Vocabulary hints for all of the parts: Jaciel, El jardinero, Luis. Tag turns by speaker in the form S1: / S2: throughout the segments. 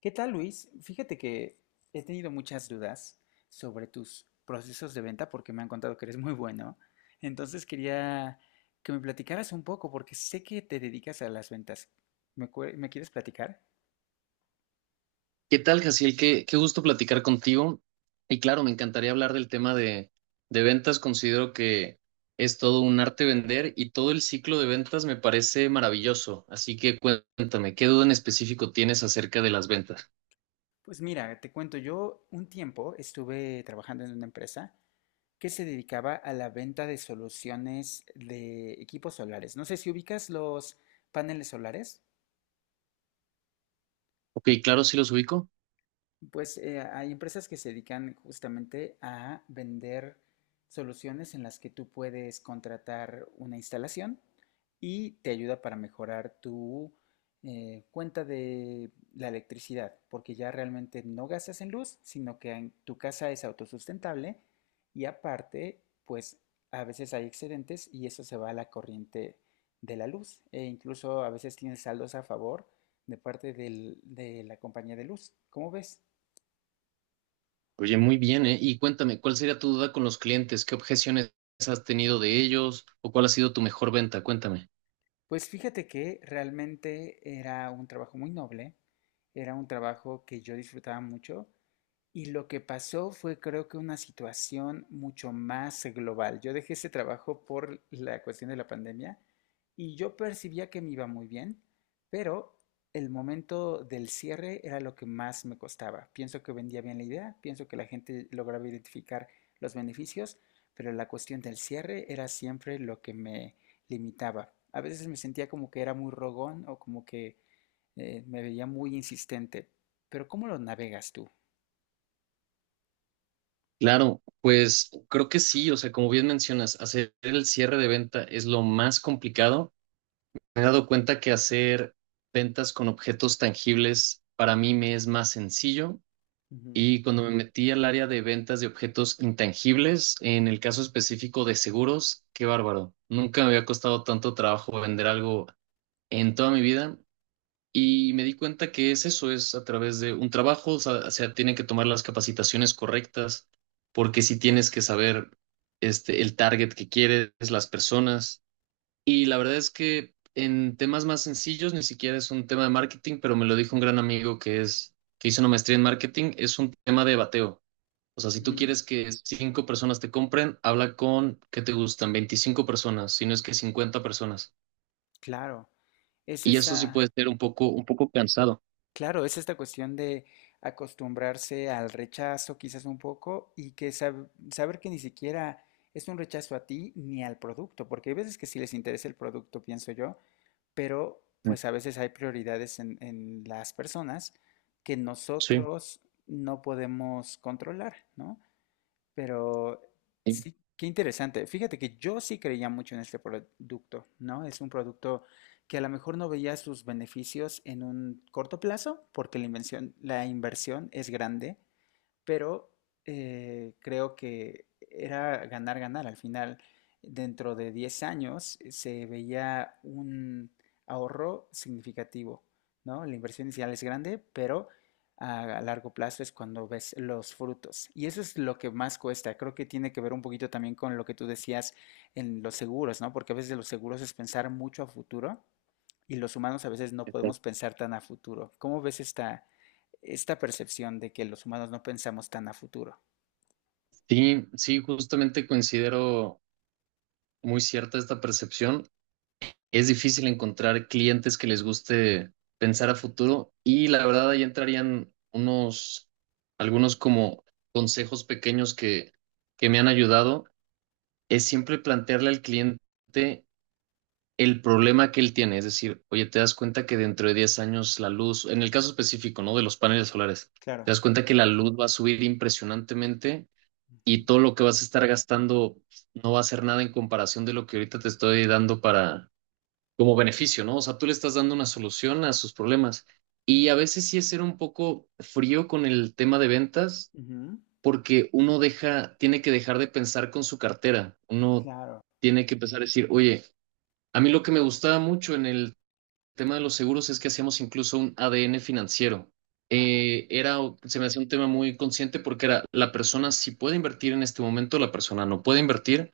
S1: ¿Qué tal, Luis? Fíjate que he tenido muchas dudas sobre tus procesos de venta porque me han contado que eres muy bueno. Entonces quería que me platicaras un poco porque sé que te dedicas a las ventas. Me quieres platicar?
S2: ¿Qué tal, Jaciel? Qué gusto platicar contigo. Y claro, me encantaría hablar del tema de ventas. Considero que es todo un arte vender y todo el ciclo de ventas me parece maravilloso. Así que cuéntame, ¿qué duda en específico tienes acerca de las ventas?
S1: Pues mira, te cuento, yo un tiempo estuve trabajando en una empresa que se dedicaba a la venta de soluciones de equipos solares. No sé si ubicas los paneles solares.
S2: Ok, claro, sí los ubico.
S1: Pues hay empresas que se dedican justamente a vender soluciones en las que tú puedes contratar una instalación y te ayuda para mejorar tu cuenta de la electricidad, porque ya realmente no gastas en luz, sino que en tu casa es autosustentable y aparte, pues a veces hay excedentes y eso se va a la corriente de la luz e incluso a veces tienes saldos a favor de de la compañía de luz. ¿Cómo ves?
S2: Oye, muy bien, ¿eh? Y cuéntame, ¿cuál sería tu duda con los clientes? ¿Qué objeciones has tenido de ellos? ¿O cuál ha sido tu mejor venta? Cuéntame.
S1: Pues fíjate que realmente era un trabajo muy noble, era un trabajo que yo disfrutaba mucho y lo que pasó fue creo que una situación mucho más global. Yo dejé ese trabajo por la cuestión de la pandemia y yo percibía que me iba muy bien, pero el momento del cierre era lo que más me costaba. Pienso que vendía bien la idea, pienso que la gente lograba identificar los beneficios, pero la cuestión del cierre era siempre lo que me limitaba. A veces me sentía como que era muy rogón o como que me veía muy insistente. Pero ¿cómo lo navegas tú?
S2: Claro, pues creo que sí, o sea, como bien mencionas, hacer el cierre de venta es lo más complicado. Me he dado cuenta que hacer ventas con objetos tangibles para mí me es más sencillo,
S1: Ujú.
S2: y cuando me metí al área de ventas de objetos intangibles, en el caso específico de seguros, qué bárbaro. Nunca me había costado tanto trabajo vender algo en toda mi vida, y me di cuenta que es eso, es a través de un trabajo, o sea, tienen que tomar las capacitaciones correctas, porque si tienes que saber este, el target que quieres, las personas. Y la verdad es que en temas más sencillos, ni siquiera es un tema de marketing, pero me lo dijo un gran amigo que hizo una maestría en marketing, es un tema de bateo. O sea, si tú
S1: Mm,
S2: quieres que cinco personas te compren, habla con, ¿qué te gustan? 25 personas, si no es que 50 personas.
S1: claro, es
S2: Y eso sí puede
S1: esta,
S2: ser un poco cansado.
S1: claro, es esta cuestión de acostumbrarse al rechazo quizás un poco y que saber que ni siquiera es un rechazo a ti ni al producto, porque hay veces que sí les interesa el producto, pienso yo, pero
S2: Mm,
S1: pues a veces hay prioridades en las personas que
S2: sí,
S1: nosotros no podemos controlar, ¿no? Pero
S2: sí,
S1: sí, qué interesante. Fíjate que yo sí creía mucho en este producto, ¿no? Es un producto que a lo mejor no veía sus beneficios en un corto plazo, porque la la inversión es grande, pero creo que era ganar, ganar. Al final, dentro de 10 años, se veía un ahorro significativo, ¿no? La inversión inicial es grande, pero a largo plazo es cuando ves los frutos. Y eso es lo que más cuesta. Creo que tiene que ver un poquito también con lo que tú decías en los seguros, ¿no? Porque a veces los seguros es pensar mucho a futuro y los humanos a veces no podemos
S2: exacto.
S1: pensar tan a futuro. ¿Cómo ves esta percepción de que los humanos no pensamos tan a futuro?
S2: Sí, sí, justamente considero muy cierta esta percepción. Es difícil encontrar clientes que les guste pensar a futuro, y la verdad ahí entrarían algunos como consejos pequeños que me han ayudado. Es siempre plantearle al cliente el problema que él tiene, es decir, oye, te das cuenta que dentro de 10 años la luz, en el caso específico, ¿no? De los paneles solares,
S1: Claro.
S2: te das cuenta que la luz va a subir impresionantemente,
S1: Ujú,
S2: y todo lo que vas a estar gastando no va a ser nada en comparación de lo que ahorita te estoy dando para como beneficio, ¿no? O sea, tú le estás dando una solución a sus problemas. Y a veces sí es ser un poco frío con el tema de ventas,
S1: ujú,
S2: porque uno deja, tiene que dejar de pensar con su cartera. Uno
S1: claro.
S2: tiene que empezar a decir, oye, a mí lo que me gustaba mucho en el tema de los seguros es que hacíamos incluso un ADN financiero.
S1: Ah,
S2: Eh, era, se me hacía un tema muy consciente, porque era la persona si puede invertir en este momento, la persona no puede invertir,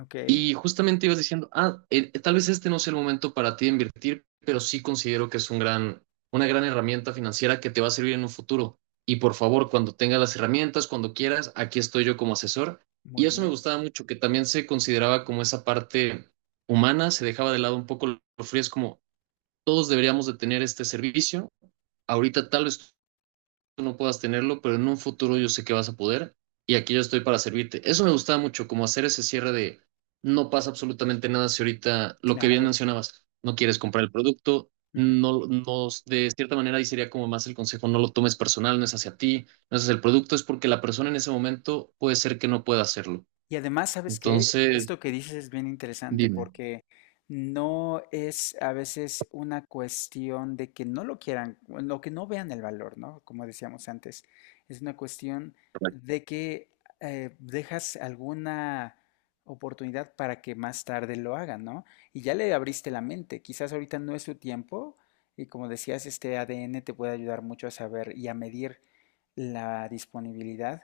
S1: ok,
S2: y justamente ibas diciendo, ah, tal vez este no sea el momento para ti de invertir, pero sí considero que es una gran herramienta financiera que te va a servir en un futuro. Y por favor, cuando tengas las herramientas, cuando quieras, aquí estoy yo como asesor. Y
S1: muy
S2: eso me
S1: bien,
S2: gustaba mucho, que también se consideraba como esa parte humana, se dejaba de lado un poco lo frío, es como todos deberíamos de tener este servicio. Ahorita tal vez tú no puedas tenerlo, pero en un futuro yo sé que vas a poder y aquí yo estoy para servirte. Eso me gustaba mucho, como hacer ese cierre de no pasa absolutamente nada si ahorita, lo que bien
S1: claro.
S2: mencionabas, no quieres comprar el producto. No, no, de cierta manera ahí sería como más el consejo: no lo tomes personal, no es hacia ti, no es hacia el producto, es porque la persona en ese momento puede ser que no pueda hacerlo.
S1: Y además, ¿sabes qué?
S2: Entonces,
S1: Esto que dices es bien interesante
S2: dime.
S1: porque no es a veces una cuestión de que no lo quieran, bueno, o que no vean el valor, ¿no? Como decíamos antes, es una cuestión
S2: Correcto.
S1: de que dejas alguna oportunidad para que más tarde lo hagan, ¿no? Y ya le abriste la mente, quizás ahorita no es su tiempo y como decías, este ADN te puede ayudar mucho a saber y a medir la disponibilidad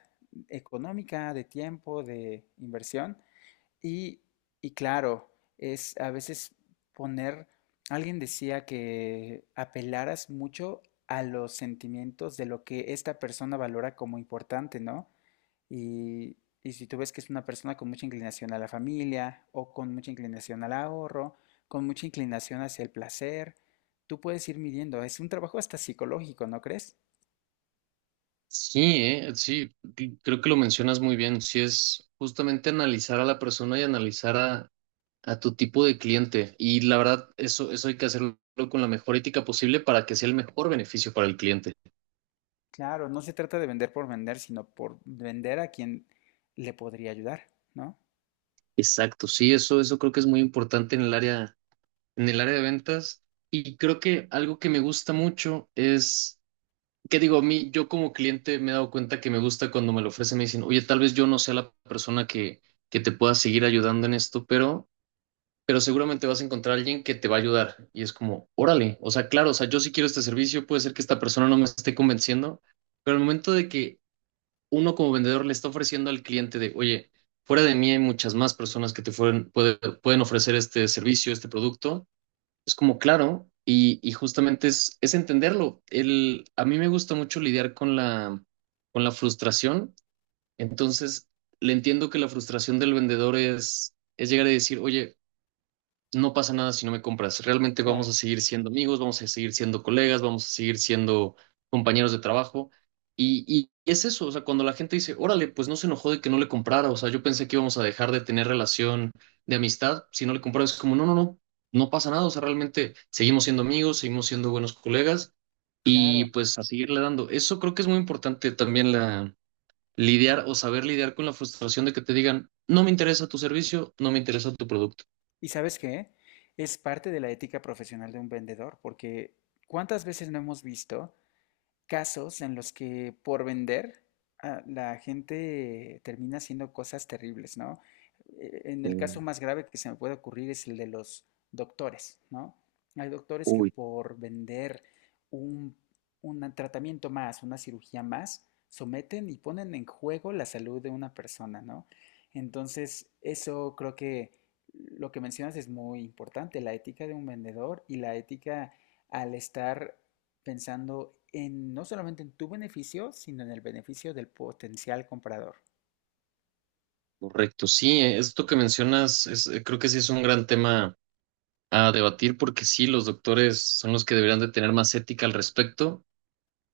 S1: económica, de tiempo, de inversión. Y, y claro, es a veces poner, alguien decía que apelaras mucho a los sentimientos de lo que esta persona valora como importante, ¿no? Y, y si tú ves que es una persona con mucha inclinación a la familia o con mucha inclinación al ahorro, con mucha inclinación hacia el placer, tú puedes ir midiendo. Es un trabajo hasta psicológico, ¿no crees?
S2: Sí, sí, creo que lo mencionas muy bien. Sí, es justamente analizar a la persona y analizar a tu tipo de cliente. Y la verdad, eso hay que hacerlo con la mejor ética posible para que sea el mejor beneficio para el cliente.
S1: Claro, no se trata de vender por vender, sino por vender a quien le podría ayudar, ¿no?
S2: Exacto, sí, eso creo que es muy importante en el área de ventas. Y creo que algo que me gusta mucho es, que digo, a mí, yo como cliente me he dado cuenta que me gusta cuando me lo ofrecen, me dicen, oye, tal vez yo no sea la persona que te pueda seguir ayudando en esto, pero seguramente vas a encontrar a alguien que te va a ayudar. Y es como, órale, o sea, claro, o sea, yo sí quiero este servicio, puede ser que esta persona no me esté convenciendo, pero al momento de que uno como vendedor le está ofreciendo al cliente de, oye, fuera de mí hay muchas más personas que pueden ofrecer este servicio, este producto, es como, claro, y justamente es, entenderlo. El, a mí me gusta mucho lidiar con la frustración, entonces le entiendo que la frustración del vendedor es llegar a decir, oye, no pasa nada si no me compras. Realmente vamos
S1: Claro,
S2: a seguir siendo amigos, vamos a seguir siendo colegas, vamos a seguir siendo compañeros de trabajo. Y es eso, o sea, cuando la gente dice, órale, pues no se enojó de que no le comprara, o sea, yo pensé que íbamos a dejar de tener relación de amistad si no le compraba, es como, no, no, no, no pasa nada, o sea, realmente seguimos siendo amigos, seguimos siendo buenos colegas y
S1: claro.
S2: pues a seguirle dando. Eso creo que es muy importante también la lidiar o saber lidiar con la frustración de que te digan, no me interesa tu servicio, no me interesa tu producto.
S1: ¿Y sabes qué? Es parte de la ética profesional de un vendedor, porque ¿cuántas veces no hemos visto casos en los que por vender la gente termina haciendo cosas terribles, ¿no? En el caso
S2: Mm.
S1: más grave que se me puede ocurrir es el de los doctores, ¿no? Hay doctores que
S2: Uy.
S1: por vender un, un tratamiento más, una cirugía más, someten y ponen en juego la salud de una persona, ¿no? Entonces, eso creo que lo que mencionas es muy importante, la ética de un vendedor y la ética al estar pensando en no solamente en tu beneficio, sino en el beneficio del potencial comprador.
S2: Correcto, sí, esto que mencionas es, creo que sí es un gran tema a debatir, porque sí, los doctores son los que deberían de tener más ética al respecto,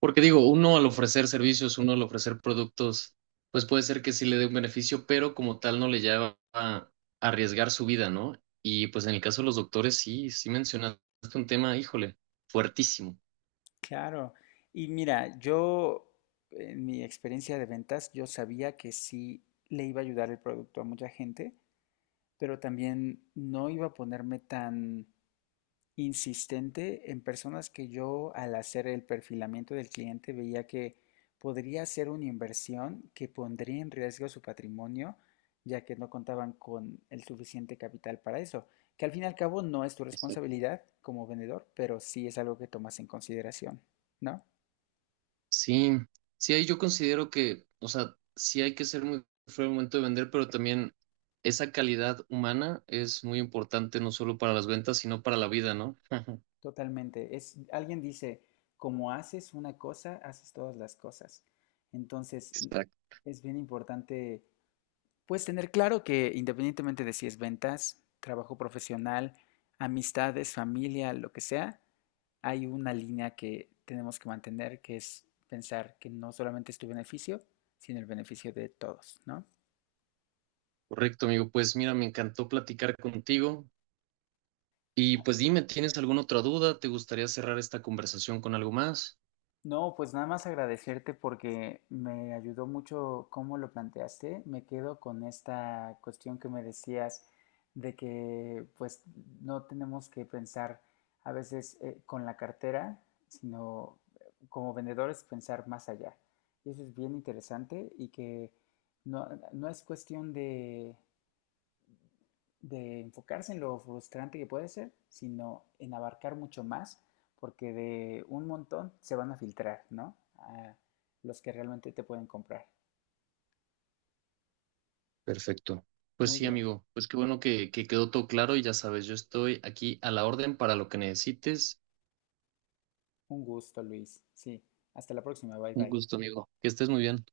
S2: porque digo, uno al ofrecer servicios, uno al ofrecer productos, pues puede ser que sí le dé un beneficio, pero como tal no le lleva a arriesgar su vida, ¿no? Y pues en el caso de los doctores sí, sí mencionaste un tema, híjole, fuertísimo.
S1: Claro. Y mira, yo en mi experiencia de ventas, yo sabía que sí le iba a ayudar el producto a mucha gente, pero también no iba a ponerme tan insistente en personas que yo al hacer el perfilamiento del cliente veía que podría ser una inversión que pondría en riesgo su patrimonio, ya que no contaban con el suficiente capital para eso, que al fin y al cabo no es tu responsabilidad como vendedor, pero sí es algo que tomas en consideración, ¿no?
S2: Sí, sí, ahí yo considero que, o sea, sí hay que ser muy fuerte al momento de vender, pero también esa calidad humana es muy importante no solo para las ventas, sino para la vida, ¿no?
S1: Totalmente. Es, alguien dice, como haces una cosa, haces todas las cosas. Entonces,
S2: Exacto.
S1: es bien importante. Pues tener claro que independientemente de si es ventas, trabajo profesional, amistades, familia, lo que sea, hay una línea que tenemos que mantener, que es pensar que no solamente es tu beneficio, sino el beneficio de todos, ¿no?
S2: Correcto, amigo. Pues mira, me encantó platicar contigo. Y pues dime, ¿tienes alguna otra duda? ¿Te gustaría cerrar esta conversación con algo más?
S1: No, pues nada más agradecerte porque me ayudó mucho cómo lo planteaste. Me quedo con esta cuestión que me decías de que pues no tenemos que pensar a veces con la cartera, sino como vendedores pensar más allá. Y eso es bien interesante y que no, no es cuestión de enfocarse en lo frustrante que puede ser, sino en abarcar mucho más, porque de un montón se van a filtrar, ¿no? A los que realmente te pueden comprar.
S2: Perfecto. Pues
S1: Muy
S2: sí,
S1: bien,
S2: amigo. Pues qué bueno que quedó todo claro y ya sabes, yo estoy aquí a la orden para lo que necesites.
S1: un gusto, Luis. Sí, hasta la próxima, bye
S2: Un
S1: bye.
S2: gusto, amigo. Que estés muy bien.